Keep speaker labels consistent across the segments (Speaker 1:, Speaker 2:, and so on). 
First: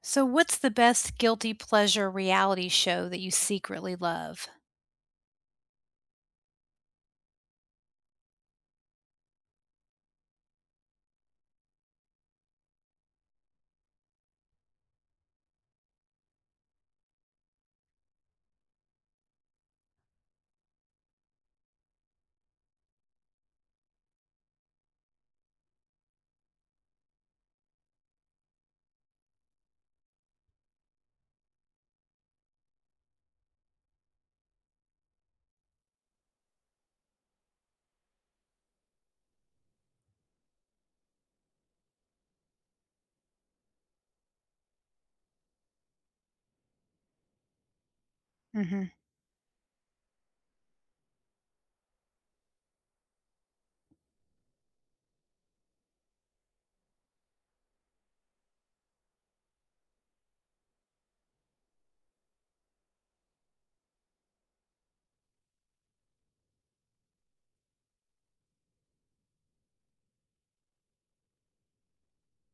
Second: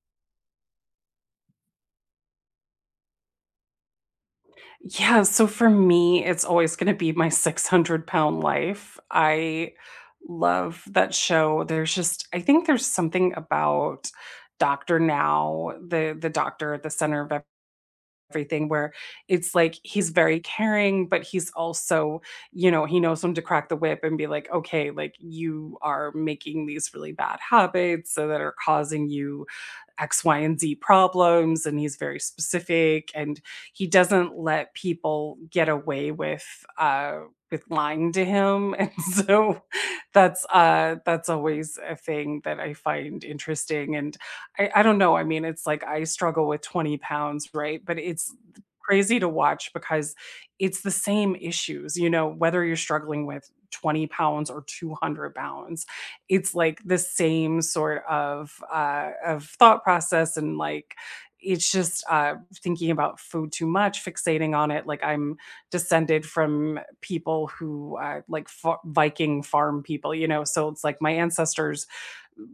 Speaker 1: So, what's the best guilty pleasure reality show that you secretly love?
Speaker 2: Yeah, so for me, it's always gonna be my 600 Pound Life. I love that show. There's just I think there's something about Doctor Now, the doctor at the center of everything where it's like he's very caring, but he's also, you know, he knows when to crack the whip and be like, okay, like you are making these really bad habits so that are causing you X, Y, and Z problems, and he's very specific, and he doesn't let people get away uh, with lying to him, and so that's always a thing that I find interesting. And I don't know. I mean, it's like I struggle with 20 pounds, right? But it's
Speaker 1: Mhm.
Speaker 2: crazy to watch because it's the same issues, you know, whether you're struggling with 20 pounds or 200 pounds, it's like the same sort of thought process, and like it's just thinking about food too much, fixating on it. Like I'm descended from people who Viking farm people, you know. So it's like my ancestors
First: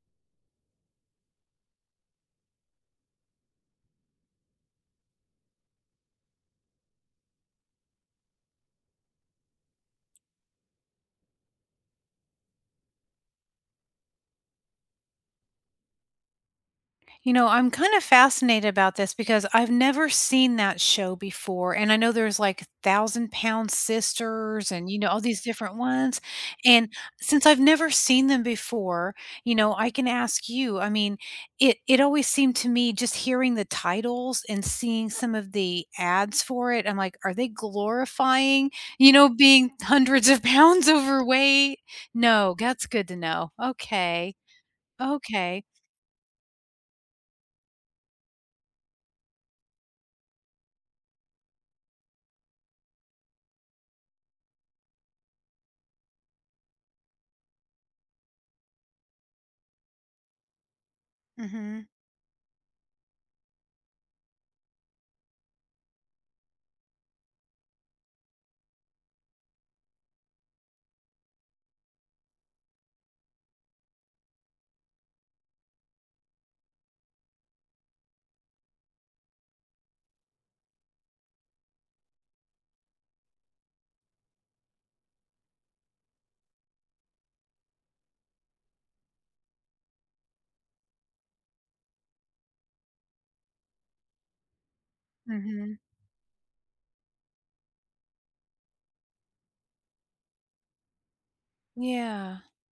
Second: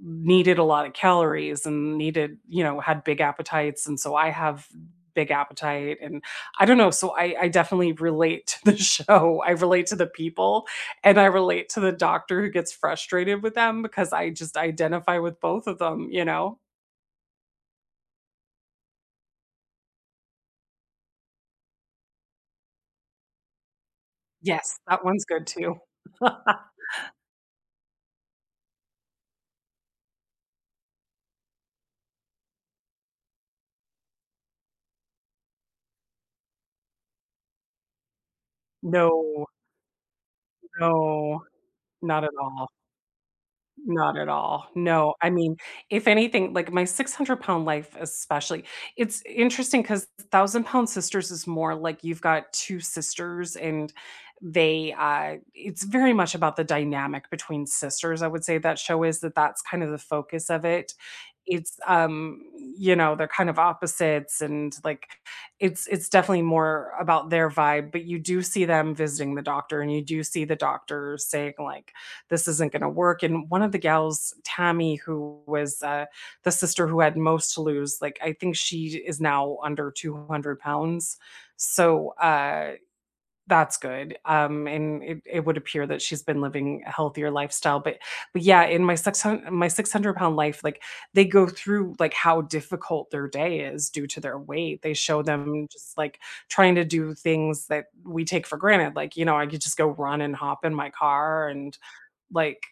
Speaker 2: needed a lot of calories and needed, you know, had big appetites, and so I have big appetite. And I don't know, so I definitely relate to the show. I relate to the people and I relate to the doctor who gets frustrated with them because I just identify with both of them, you know?
Speaker 1: You know, I'm kind of fascinated about this because I've never seen that show before. And I know there's like 1,000-Pound Sisters
Speaker 2: Yes,
Speaker 1: and, you
Speaker 2: that
Speaker 1: know, all
Speaker 2: one's
Speaker 1: these
Speaker 2: good too.
Speaker 1: different ones. And since I've never seen them before, you know, I can ask you. I mean, it always seemed to me just hearing the titles and seeing some of the ads for it. I'm like, are they glorifying, you know,
Speaker 2: No,
Speaker 1: being hundreds of pounds
Speaker 2: no,
Speaker 1: overweight?
Speaker 2: not at
Speaker 1: No,
Speaker 2: all.
Speaker 1: that's good to know.
Speaker 2: Not at
Speaker 1: Okay.
Speaker 2: all. No, I mean,
Speaker 1: Okay.
Speaker 2: if anything, like my 600 pound life, especially, it's interesting because 1,000 pound sisters is more like you've got 2 sisters, and they, it's very much about the dynamic between sisters. I would say that show is that's kind of the focus of it.
Speaker 1: Mm
Speaker 2: It's,
Speaker 1: hmm.
Speaker 2: you know, they're kind of opposites, and like it's definitely more about their vibe, but you do see them visiting the doctor, and you do see the doctor saying like, this isn't going to work. And one of the gals, Tammy, who was the sister who had most to lose, like I think she is now under 200 pounds. So that's good. And it would appear that she's been living a healthier lifestyle. But yeah, in my 600 pound life, like they go through like how difficult their day is due to their weight. They show
Speaker 1: Mm
Speaker 2: them
Speaker 1: hmm.
Speaker 2: just like trying to do things that we take for granted. Like, you know, I could just go run and hop in my car and
Speaker 1: Yeah,
Speaker 2: like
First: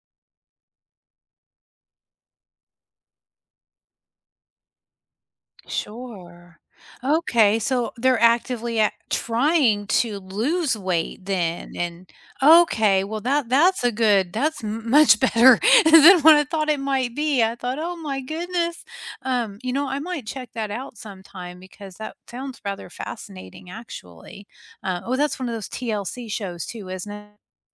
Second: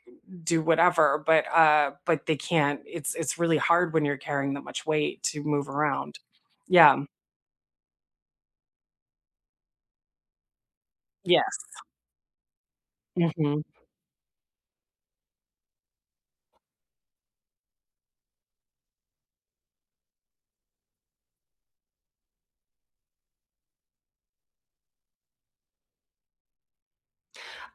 Speaker 2: do whatever, but they can't. It's really hard when you're carrying that much weight to move around.
Speaker 1: sure.
Speaker 2: Yeah.
Speaker 1: Okay, so they're actively at trying to lose weight
Speaker 2: Yes.
Speaker 1: then, and okay, well that
Speaker 2: Mhm.
Speaker 1: that's a good that's m much better than what I thought it might be. I thought, "Oh my goodness." You know, I might check that out sometime because that sounds rather fascinating actually. Oh, that's one of those TLC shows too, isn't it?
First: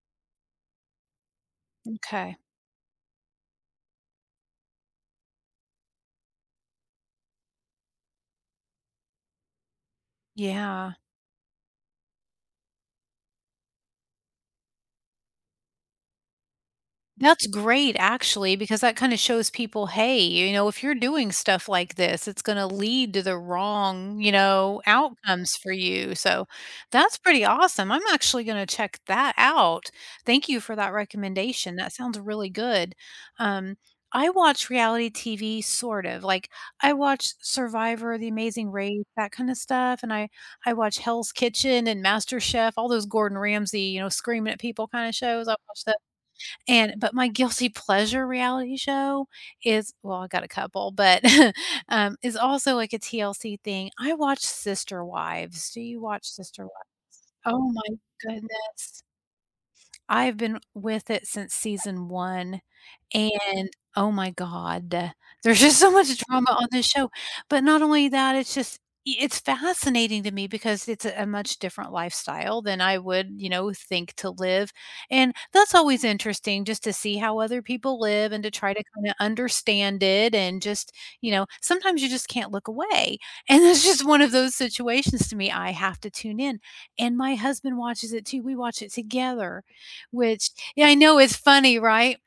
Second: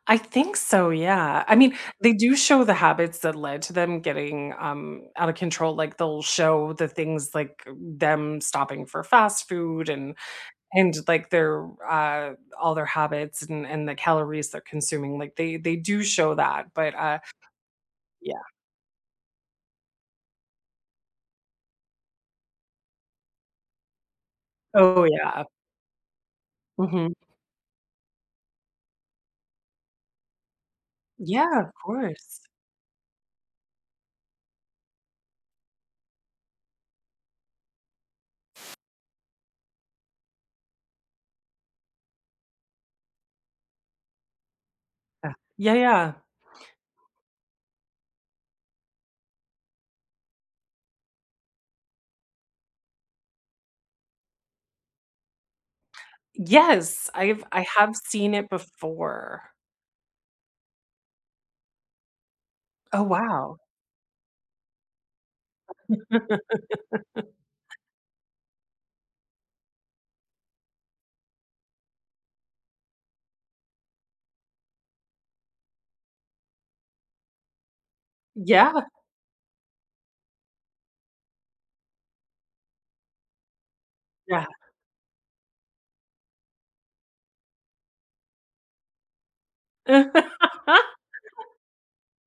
Speaker 2: I think so, yeah. I mean, they do
Speaker 1: Okay.
Speaker 2: show the habits that led to them getting out of control. Like they'll show the things like them stopping for fast food
Speaker 1: Yeah.
Speaker 2: and like their all their habits and the calories they're consuming. Like they do show that, but
Speaker 1: That's great
Speaker 2: yeah.
Speaker 1: actually, because that kinda shows people, "Hey, you know, if you're doing stuff like this, it's gonna lead to the wrong, you know,
Speaker 2: Oh yeah.
Speaker 1: outcomes for you." So,
Speaker 2: Mhm.
Speaker 1: that's pretty awesome. I'm actually gonna check that out. Thank you for that
Speaker 2: Yeah, of
Speaker 1: recommendation. That sounds
Speaker 2: course.
Speaker 1: really good. Um, I watch reality TV sort of, like, I watch Survivor, The Amazing Race, that kinda stuff, and I watch Hell's Kitchen and MasterChef, all those Gordon Ramsay, you know, screaming at people kinda
Speaker 2: Yeah.
Speaker 1: shows. I
Speaker 2: Yeah,
Speaker 1: watch tho
Speaker 2: yeah.
Speaker 1: and but my guilty pleasure reality show is well, I got a couple, but, is also like a TLC thing. I watch Sister Wives. Do you watch Sister Wives?
Speaker 2: Yes, I
Speaker 1: Oh
Speaker 2: have
Speaker 1: my
Speaker 2: seen it
Speaker 1: goodness.
Speaker 2: before.
Speaker 1: I've been with it since season 1,
Speaker 2: Oh, wow.
Speaker 1: and oh my god, there's just so much drama on this show, but not only that, it's just I it's fascinating to me because it's a much different lifestyle than I would, you know, think to live, and that's always interesting just to see how other people live and to
Speaker 2: Yeah,
Speaker 1: try to kinda understand it and just, you know, sometimes you just can't look away, and that's just one of
Speaker 2: yeah.
Speaker 1: those situations to me, I have to tune in, and my husband watches it too, we watch it together, which yeah, I know it's funny, right?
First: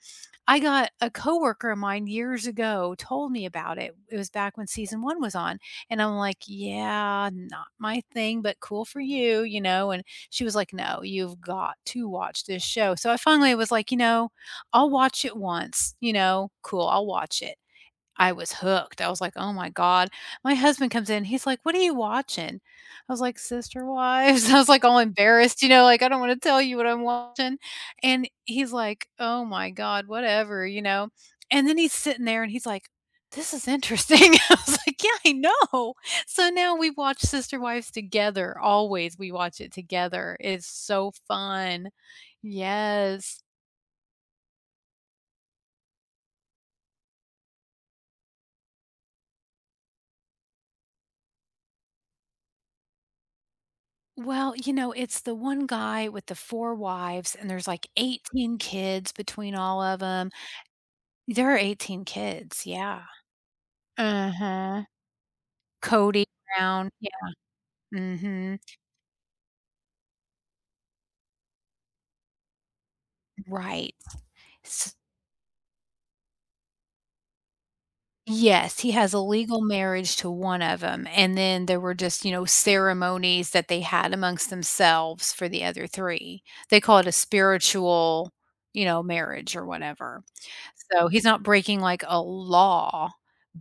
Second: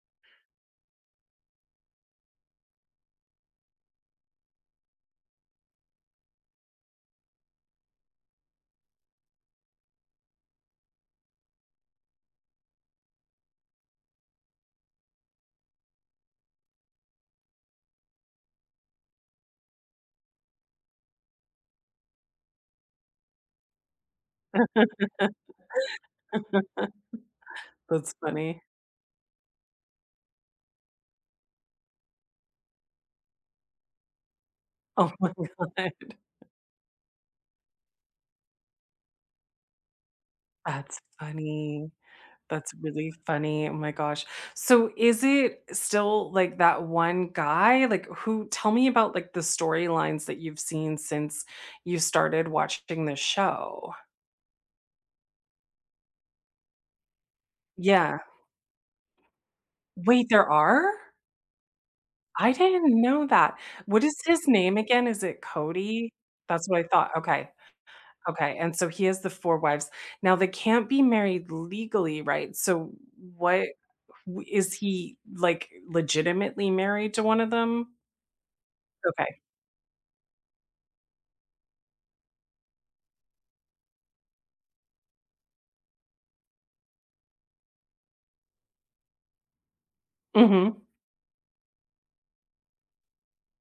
Speaker 1: I got a coworker of mine years ago told me about it. It was back when season 1 was on, and I'm like, "Yeah, not my thing, but cool for you," you know, and she was like, "No, you've got to watch this show." So I finally was like, "You know, I'll watch it once, you know, cool, I'll watch it." I was hooked. I was like, "Oh my god." My husband comes in, he's like, "What are you watching?" I was like, "Sister Wives." I was like all embarrassed, you know, like, "I don't wanna tell you what I'm watching."
Speaker 2: That's
Speaker 1: And
Speaker 2: funny.
Speaker 1: he's like, "Oh my god, whatever," you know? And then he's sitting there and he's like, "This is interesting." I was like,
Speaker 2: Oh
Speaker 1: "Yeah,
Speaker 2: my
Speaker 1: I
Speaker 2: god.
Speaker 1: know." So now we watch Sister Wives together, always, we watch it together. It's
Speaker 2: That's
Speaker 1: so
Speaker 2: funny.
Speaker 1: fun.
Speaker 2: That's really
Speaker 1: Yes.
Speaker 2: funny. Oh my gosh. So is it still, like, that one guy? Like, who tell me about, like, the storylines that you've seen since you started watching the show.
Speaker 1: Well, you know, it's the one guy with the 4 wives, and there's, like,
Speaker 2: Yeah.
Speaker 1: 18 kids between all of
Speaker 2: Wait,
Speaker 1: them.
Speaker 2: there are?
Speaker 1: There are 18
Speaker 2: I
Speaker 1: kids,
Speaker 2: didn't
Speaker 1: yeah.
Speaker 2: know that. What is his name
Speaker 1: Uh-huh.
Speaker 2: again? Is it Cody?
Speaker 1: Cody
Speaker 2: That's what I
Speaker 1: Brown,
Speaker 2: thought.
Speaker 1: yeah,
Speaker 2: Okay. Okay.
Speaker 1: mhm,
Speaker 2: And so he has the 4 wives. Now they can't be married legally, right? So what
Speaker 1: right.
Speaker 2: w is
Speaker 1: S
Speaker 2: he, like, legitimately married to one of them?
Speaker 1: yes, he has a
Speaker 2: Okay.
Speaker 1: legal marriage to one of them, and then there were just, you know, ceremonies that they had amongst themselves for the other 3. They call it a spiritual, you know, marriage or whatever.
Speaker 2: Mhm.
Speaker 1: So, he's not breaking, like, a law,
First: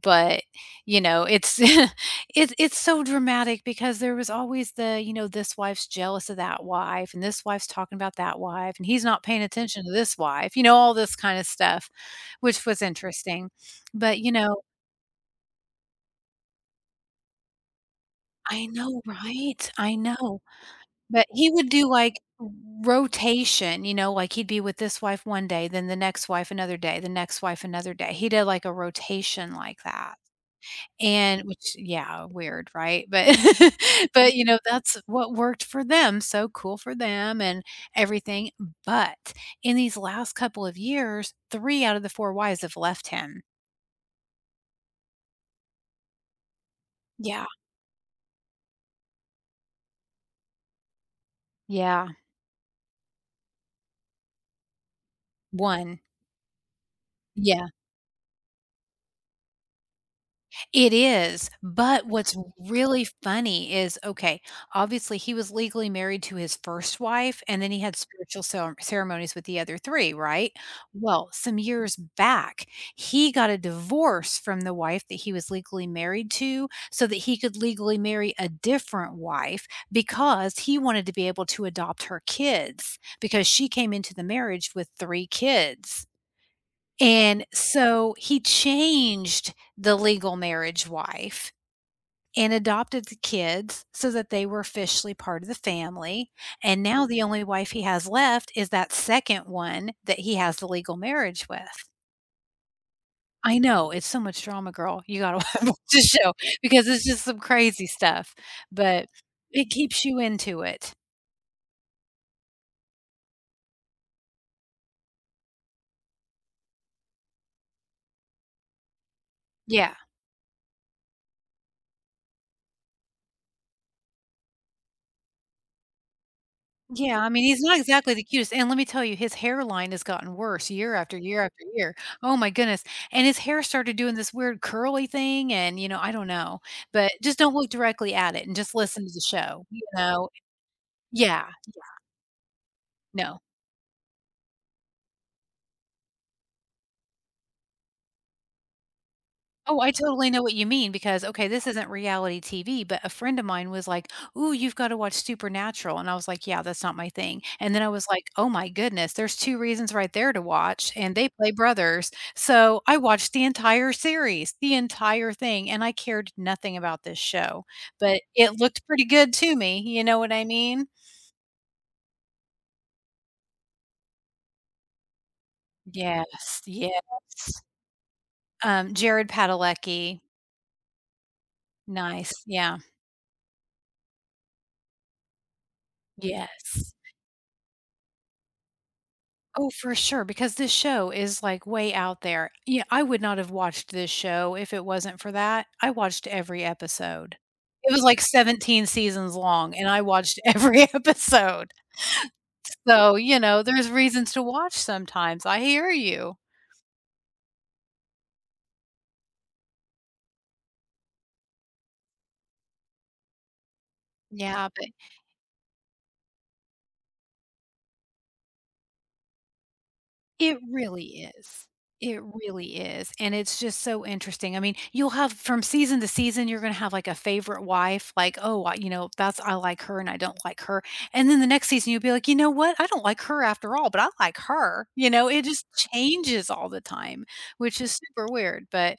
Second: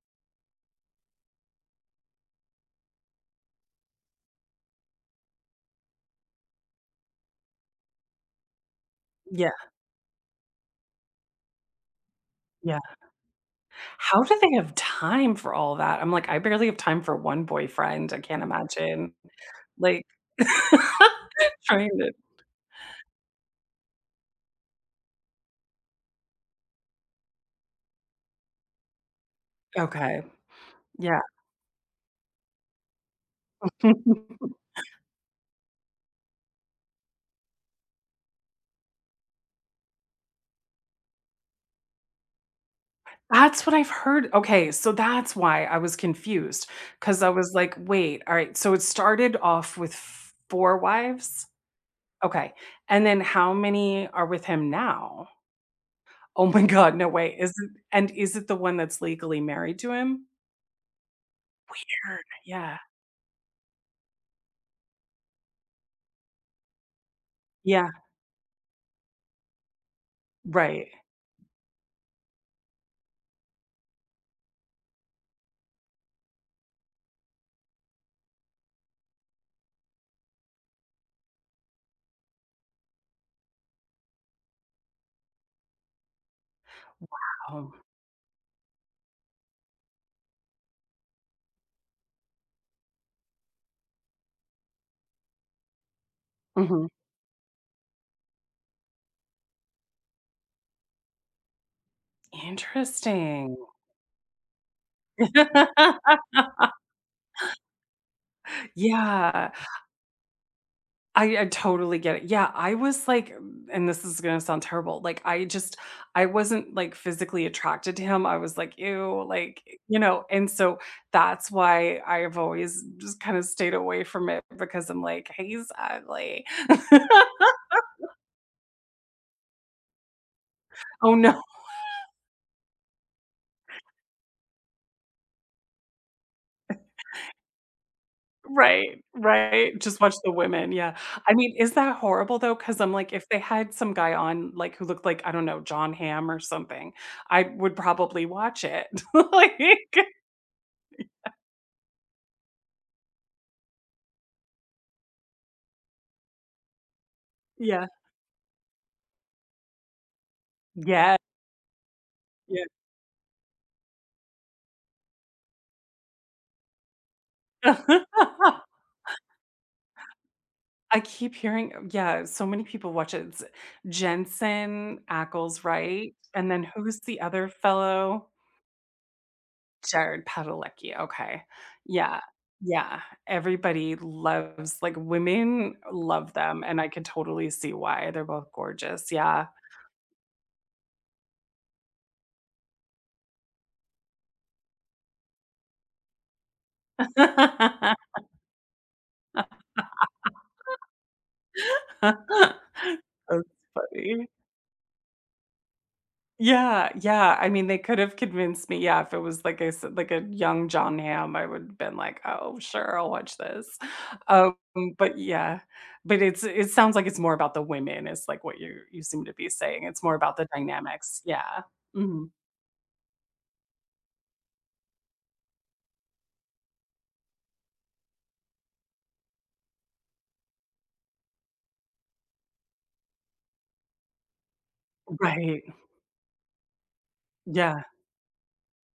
Speaker 1: but, you know, it's it's so dramatic because there was always the, you know, this wife's jealous of that wife, and this wife's talking about that wife, and he's not paying
Speaker 2: Yeah,
Speaker 1: attention to this wife, you know, all this kinda stuff, which
Speaker 2: yeah.
Speaker 1: was interesting. But,
Speaker 2: How
Speaker 1: you
Speaker 2: do they
Speaker 1: know.
Speaker 2: have time for all that? I'm like, I barely have time for 1 boyfriend. I can't
Speaker 1: I know,
Speaker 2: imagine,
Speaker 1: right? I
Speaker 2: like,
Speaker 1: know. But he would do,
Speaker 2: trying to.
Speaker 1: like, rotation, you know, like, he'd be with this wife one day, then the next wife another day, the next wife another day. He did, like, a rotation like that.
Speaker 2: Okay. Yeah.
Speaker 1: And which yeah, weird, right? But but, you know, that's what worked for them, so cool for them and everything, but in these last couple of years, 3 out of the 4 wives have left him.
Speaker 2: That's what I've heard. Okay, so that's why I was confused, because I
Speaker 1: Yeah,
Speaker 2: was like, "Wait, all right, so it started off with 4 wives?"
Speaker 1: yeah,
Speaker 2: Okay, and then how many are with him now?
Speaker 1: 1.
Speaker 2: Oh my god, no way. Is
Speaker 1: Yeah.
Speaker 2: it, and is it the one that's legally married to him?
Speaker 1: It is, but
Speaker 2: Weird,
Speaker 1: what's
Speaker 2: yeah.
Speaker 1: really funny is, okay, obviously he was legally married to his first wife, and then he
Speaker 2: Yeah,
Speaker 1: had spiritual ceremonies with the other 3, right?
Speaker 2: right.
Speaker 1: Well, some years back, he got a divorce from the wife that he was legally married to so that he could legally marry a different wife because he wanted to be able to adopt her kids because she came into the marriage with 3 kids. And
Speaker 2: Wow.
Speaker 1: so he changed the legal marriage wife and adopted the kids so that they were officially part of the family. And
Speaker 2: Mhm.
Speaker 1: now the only wife he has left is that second one that he has the legal marriage with.
Speaker 2: Interesting.
Speaker 1: I know, it's so much drama, girl. You gotta watch the show because it's just some crazy stuff, but
Speaker 2: Yeah.
Speaker 1: it keeps you into it.
Speaker 2: I totally get it. Yeah, I was like, and this is gonna sound terrible, like, I just I wasn't, like, physically attracted to him. I was like, "Ew," like,
Speaker 1: Yeah.
Speaker 2: you know? And so, that's why I've always just kinda stayed away from it because I'm like, "He's ugly."
Speaker 1: Yeah, I mean, he's not exactly the cutest, and let me tell you, his hairline has gotten worse year
Speaker 2: Oh,
Speaker 1: after
Speaker 2: no.
Speaker 1: year after year. Oh my goodness, and his hair started doing this weird curly thing and, you know, I don't know, but just don't look directly at it and just
Speaker 2: Right,
Speaker 1: listen to the show,
Speaker 2: right,
Speaker 1: you
Speaker 2: just watch
Speaker 1: know?
Speaker 2: the women, yeah. I
Speaker 1: Yeah,
Speaker 2: mean, is that horrible, though? Because 'Cause I'm like, if they
Speaker 1: no.
Speaker 2: had some guy on, like, who looked like, I don't know, John Hamm or something, I would probably watch it. Like.
Speaker 1: Oh, I totally know what you mean because, okay, this isn't reality TV, but a friend of mine was like, "Ooh, you've got to watch Supernatural." And I was like, "Yeah, that's not my thing." And then
Speaker 2: Yeah.
Speaker 1: I was like, "Oh my goodness, there's 2 reasons right there to watch, and
Speaker 2: Yeah.
Speaker 1: they play brothers."
Speaker 2: Yeah.
Speaker 1: So I watched the entire series, the entire thing, and I cared nothing about this show, but it looked pretty good to me. You know what I mean?
Speaker 2: I keep hearing yeah, so many people watch it. It's Jensen Ackles, right? And
Speaker 1: Yes,
Speaker 2: then who's
Speaker 1: yes.
Speaker 2: the other fellow?
Speaker 1: Jared Padalecki.
Speaker 2: Jared Padalecki, okay. Yeah.
Speaker 1: Nice. Yeah.
Speaker 2: Yeah, everybody loves like, women love them, and I
Speaker 1: Yes.
Speaker 2: could totally see why. They're both gorgeous, yeah.
Speaker 1: Oh, for sure, because this show is like way out there. Yeah, I would not have watched this show if it wasn't for that. I watched every episode. It
Speaker 2: That's
Speaker 1: was like 17 seasons long, and I watched every episode. So, you know, there's
Speaker 2: funny.
Speaker 1: reasons to watch sometimes. I hear you.
Speaker 2: Yeah, yeah, I mean, they could have convinced me, yeah, if it was like I said, like a young John Hamm, I would have been like, "Oh, sure, I'll watch this." Um,
Speaker 1: Yeah, but.
Speaker 2: but yeah, but it sounds like it's more about the women, is like what you seem to be saying. It's more about the
Speaker 1: It
Speaker 2: dynamics.
Speaker 1: really
Speaker 2: Yeah.
Speaker 1: is. It
Speaker 2: Mhm.
Speaker 1: really is, and it's just so interesting. I mean, you'll have from season to season, you're gonna have, like, a favorite wife, like, "Oh, I you know, that's I like her and I don't like her," and then the next season, you'll be like, "You know what? I don't like her after all, but I like her." You know, it
Speaker 2: Right.
Speaker 1: just changes all the time,
Speaker 2: Yeah,
Speaker 1: which is super weird, but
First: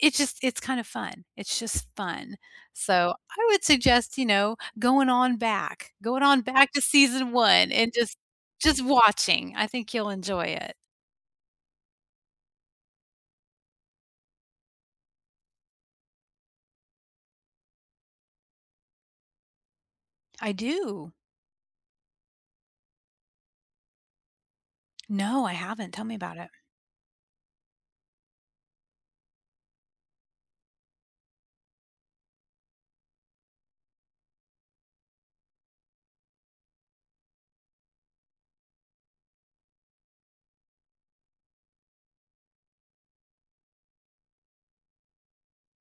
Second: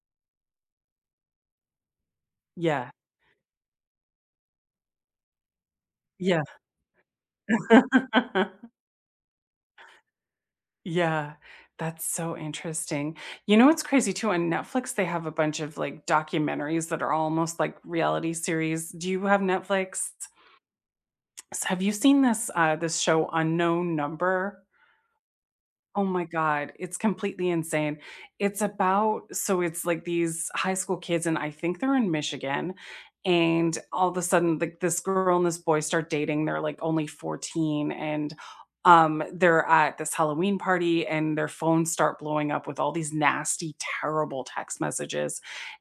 Speaker 1: it's just it's kind of fun. It's just fun.
Speaker 2: yeah,
Speaker 1: So, I would suggest, you know, going on
Speaker 2: yeah.
Speaker 1: back to season 1 and just just watching. I think you'll enjoy it.
Speaker 2: Yeah, that's so interesting. You know what's crazy too? On Netflix, they have a bunch of like documentaries that are almost like reality series. Do you have Netflix?
Speaker 1: I do.
Speaker 2: So have you seen this this show Unknown Number?
Speaker 1: No, I haven't.
Speaker 2: Oh
Speaker 1: Tell me
Speaker 2: my
Speaker 1: about it.
Speaker 2: god, it's completely insane. It's about, so it's like these high school kids, and I think they're in Michigan, and all of a sudden, like this girl and this boy start dating. They're like only 14, and they're at this Halloween party and their phones start blowing up with all these nasty, terrible text messages.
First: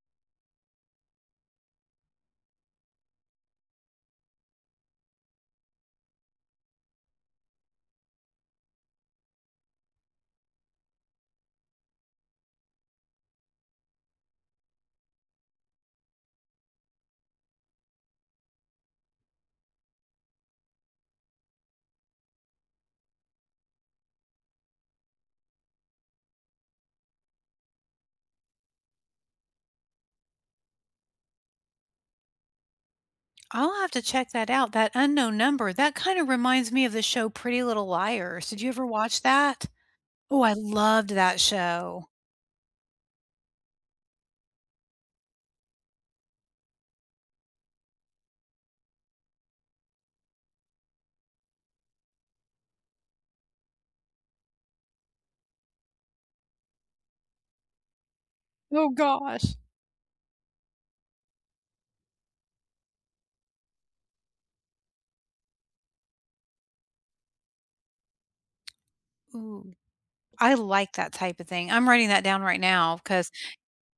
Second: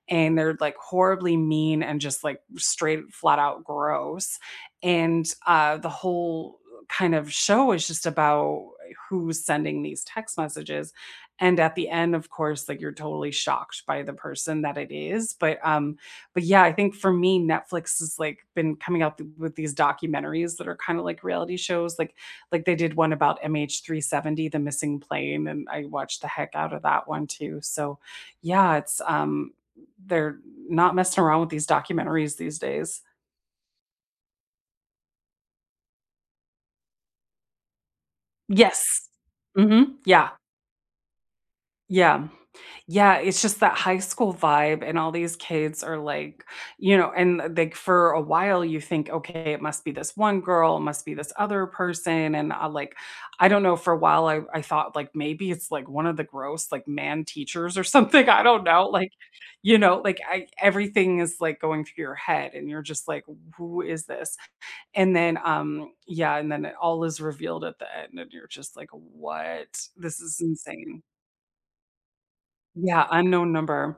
Speaker 2: And they're like horribly mean and just like straight flat out gross. And the whole kind of show is just about who's sending these text messages, and at the end of course like you're totally shocked by the person that it is, but yeah, I think for me Netflix has like been coming out with these documentaries that are kind of like reality shows, like they did one about MH370, the missing plane, and I watched the heck out of that one too. So yeah, it's they're not messing around with these documentaries these days.
Speaker 1: I'll have to check that out. That unknown number, that kind of reminds me of the show Pretty Little Liars. Did you ever
Speaker 2: Yes.
Speaker 1: watch that?
Speaker 2: Hmm, yeah.
Speaker 1: Oh, I loved that show.
Speaker 2: Yeah. Yeah, it's just that high school vibe, and all these kids are like, you know, and like for a while, you think, okay, it must be this one girl, it must be this other person. And I like, I don't know, for a while, I thought like maybe it's like one of the gross, like man teachers or something. I don't know.
Speaker 1: Oh
Speaker 2: Like,
Speaker 1: gosh.
Speaker 2: you know, like I, everything is like going through your head, and you're just like, who is this? And then, yeah, and then it all is revealed at the end, and you're just like, what?
Speaker 1: Ooh,
Speaker 2: This is
Speaker 1: I like
Speaker 2: insane.
Speaker 1: that type of thing. I'm writing that down right now
Speaker 2: Yeah,
Speaker 1: because
Speaker 2: unknown number.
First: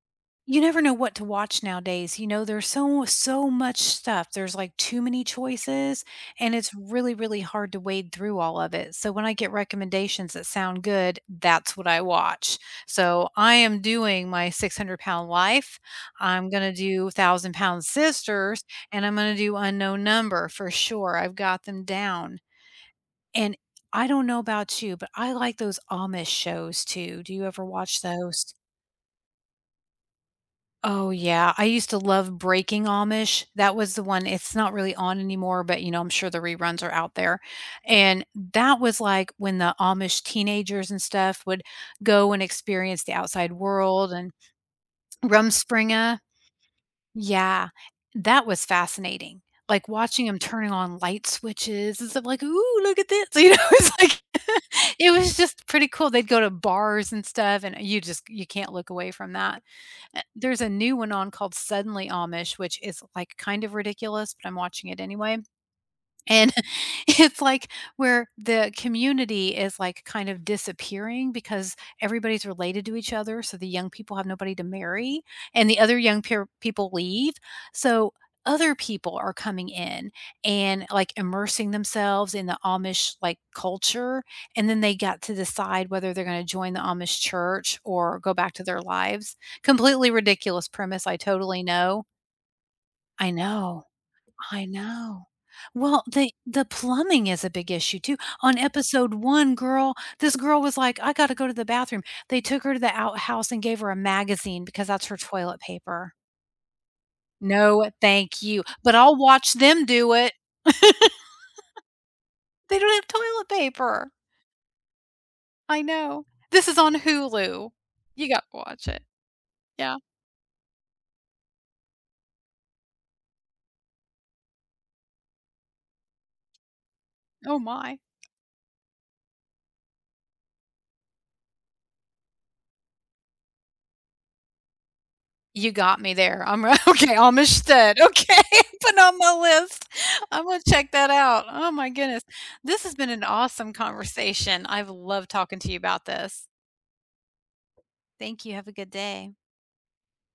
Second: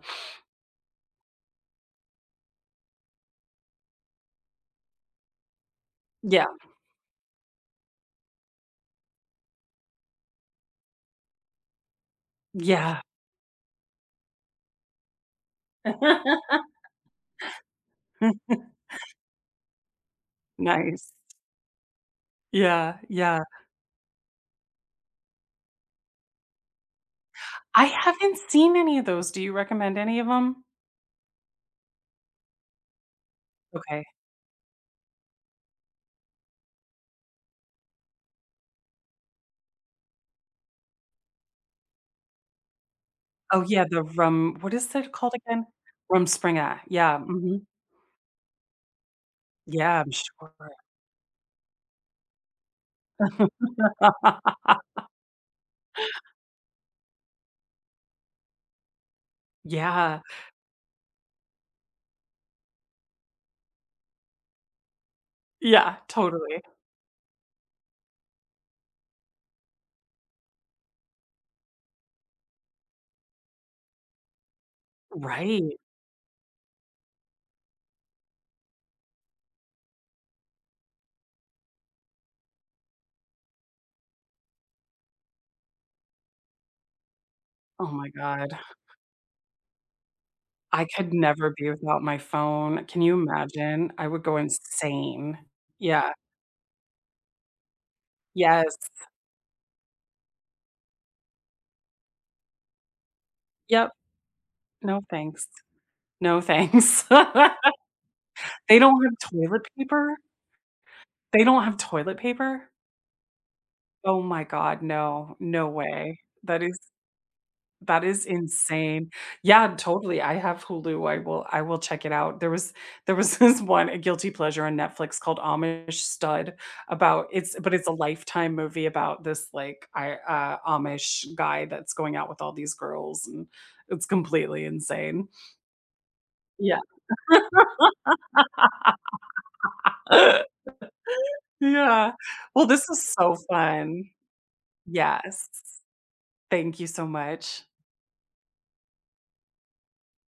Speaker 1: you never know what to watch nowadays, you know, there's so much stuff, there's, like, too many choices,
Speaker 2: Yeah.
Speaker 1: and it's really, really hard to wade through all of it, so when I get recommendations that sound good, that's what I watch.
Speaker 2: Yeah.
Speaker 1: So, I am doing my 600-pound life, I'm gonna do 1,000-pound sisters, and I'm gonna do unknown number for
Speaker 2: Nice.
Speaker 1: sure, I've got them down,
Speaker 2: Yeah, yeah.
Speaker 1: and I don't know about you, but I like those Amish shows too, do you ever
Speaker 2: I
Speaker 1: watch
Speaker 2: haven't
Speaker 1: those?
Speaker 2: seen any of those, do you recommend any of them?
Speaker 1: Oh, yeah. I used to love Breaking Amish. That was the
Speaker 2: Okay.
Speaker 1: one it's not really on anymore, but, you know, I'm sure the reruns are out there, and that was, like, when the Amish teenagers and stuff would go and experience the outside
Speaker 2: Oh, yeah, the
Speaker 1: world and
Speaker 2: rum what is that called again?
Speaker 1: Rumspringa.
Speaker 2: Rumspringa. Yeah, mhm.
Speaker 1: Yeah. That was fascinating. Like,
Speaker 2: Yeah, I'm
Speaker 1: watching them
Speaker 2: sure.
Speaker 1: turning on light switches and stuff like, "Ooh, look at this." You know, it's like it was just pretty cool. They'd go to bars and stuff, and you just you can't look away from that.
Speaker 2: Yeah.
Speaker 1: There's a new one on called Suddenly Amish, which is like kind of ridiculous, but I'm watching it anyway.
Speaker 2: Yeah,
Speaker 1: And
Speaker 2: totally.
Speaker 1: it's like where the community is like kind of disappearing because everybody's related to each other. So the young people have nobody to marry, and
Speaker 2: Right.
Speaker 1: the other young peer people leave. So other people are coming in and like immersing themselves in the Amish like culture. And then they got to decide whether they're going to join the Amish church
Speaker 2: Oh my
Speaker 1: or go
Speaker 2: god.
Speaker 1: back to their lives. Completely ridiculous
Speaker 2: I
Speaker 1: premise.
Speaker 2: could
Speaker 1: I
Speaker 2: never
Speaker 1: totally
Speaker 2: be without
Speaker 1: know.
Speaker 2: my phone. Can you
Speaker 1: I know.
Speaker 2: imagine? I would go
Speaker 1: I know.
Speaker 2: insane.
Speaker 1: Well,
Speaker 2: Yeah.
Speaker 1: the plumbing is a big issue too. On
Speaker 2: Yes.
Speaker 1: episode 1, girl, this girl was like, "I gotta go to the bathroom." They took her to the outhouse and gave
Speaker 2: Yep.
Speaker 1: her a magazine because
Speaker 2: No,
Speaker 1: that's her
Speaker 2: thanks.
Speaker 1: toilet paper.
Speaker 2: No, thanks.
Speaker 1: No, thank you,
Speaker 2: They
Speaker 1: but
Speaker 2: don't
Speaker 1: I'll
Speaker 2: have
Speaker 1: watch
Speaker 2: toilet
Speaker 1: them do
Speaker 2: paper?
Speaker 1: it.
Speaker 2: They don't have toilet paper?
Speaker 1: They don't have toilet paper.
Speaker 2: Oh my god, no, no
Speaker 1: I
Speaker 2: way.
Speaker 1: know. This is on Hulu.
Speaker 2: That is
Speaker 1: You gotta watch it.
Speaker 2: insane. Yeah,
Speaker 1: Yeah.
Speaker 2: totally, I have Hulu, I will check it out. There was this one, a guilty pleasure on Netflix called Amish Stud, about it's
Speaker 1: Oh
Speaker 2: but it's a
Speaker 1: my.
Speaker 2: Lifetime movie about this, like, I Amish guy that's going out with all these girls, and it's completely insane.
Speaker 1: You got me there. I'm r
Speaker 2: Yeah.
Speaker 1: okay, Amistad. Okay, put on my list. I'm gonna check that out. Oh my
Speaker 2: Yeah.
Speaker 1: goodness.
Speaker 2: Well,
Speaker 1: This
Speaker 2: this
Speaker 1: has
Speaker 2: is
Speaker 1: been an
Speaker 2: so
Speaker 1: awesome
Speaker 2: fun.
Speaker 1: conversation. I've loved talking to you
Speaker 2: Yes.
Speaker 1: about this.
Speaker 2: Thank you so much.
Speaker 1: Thank you. Have a good day.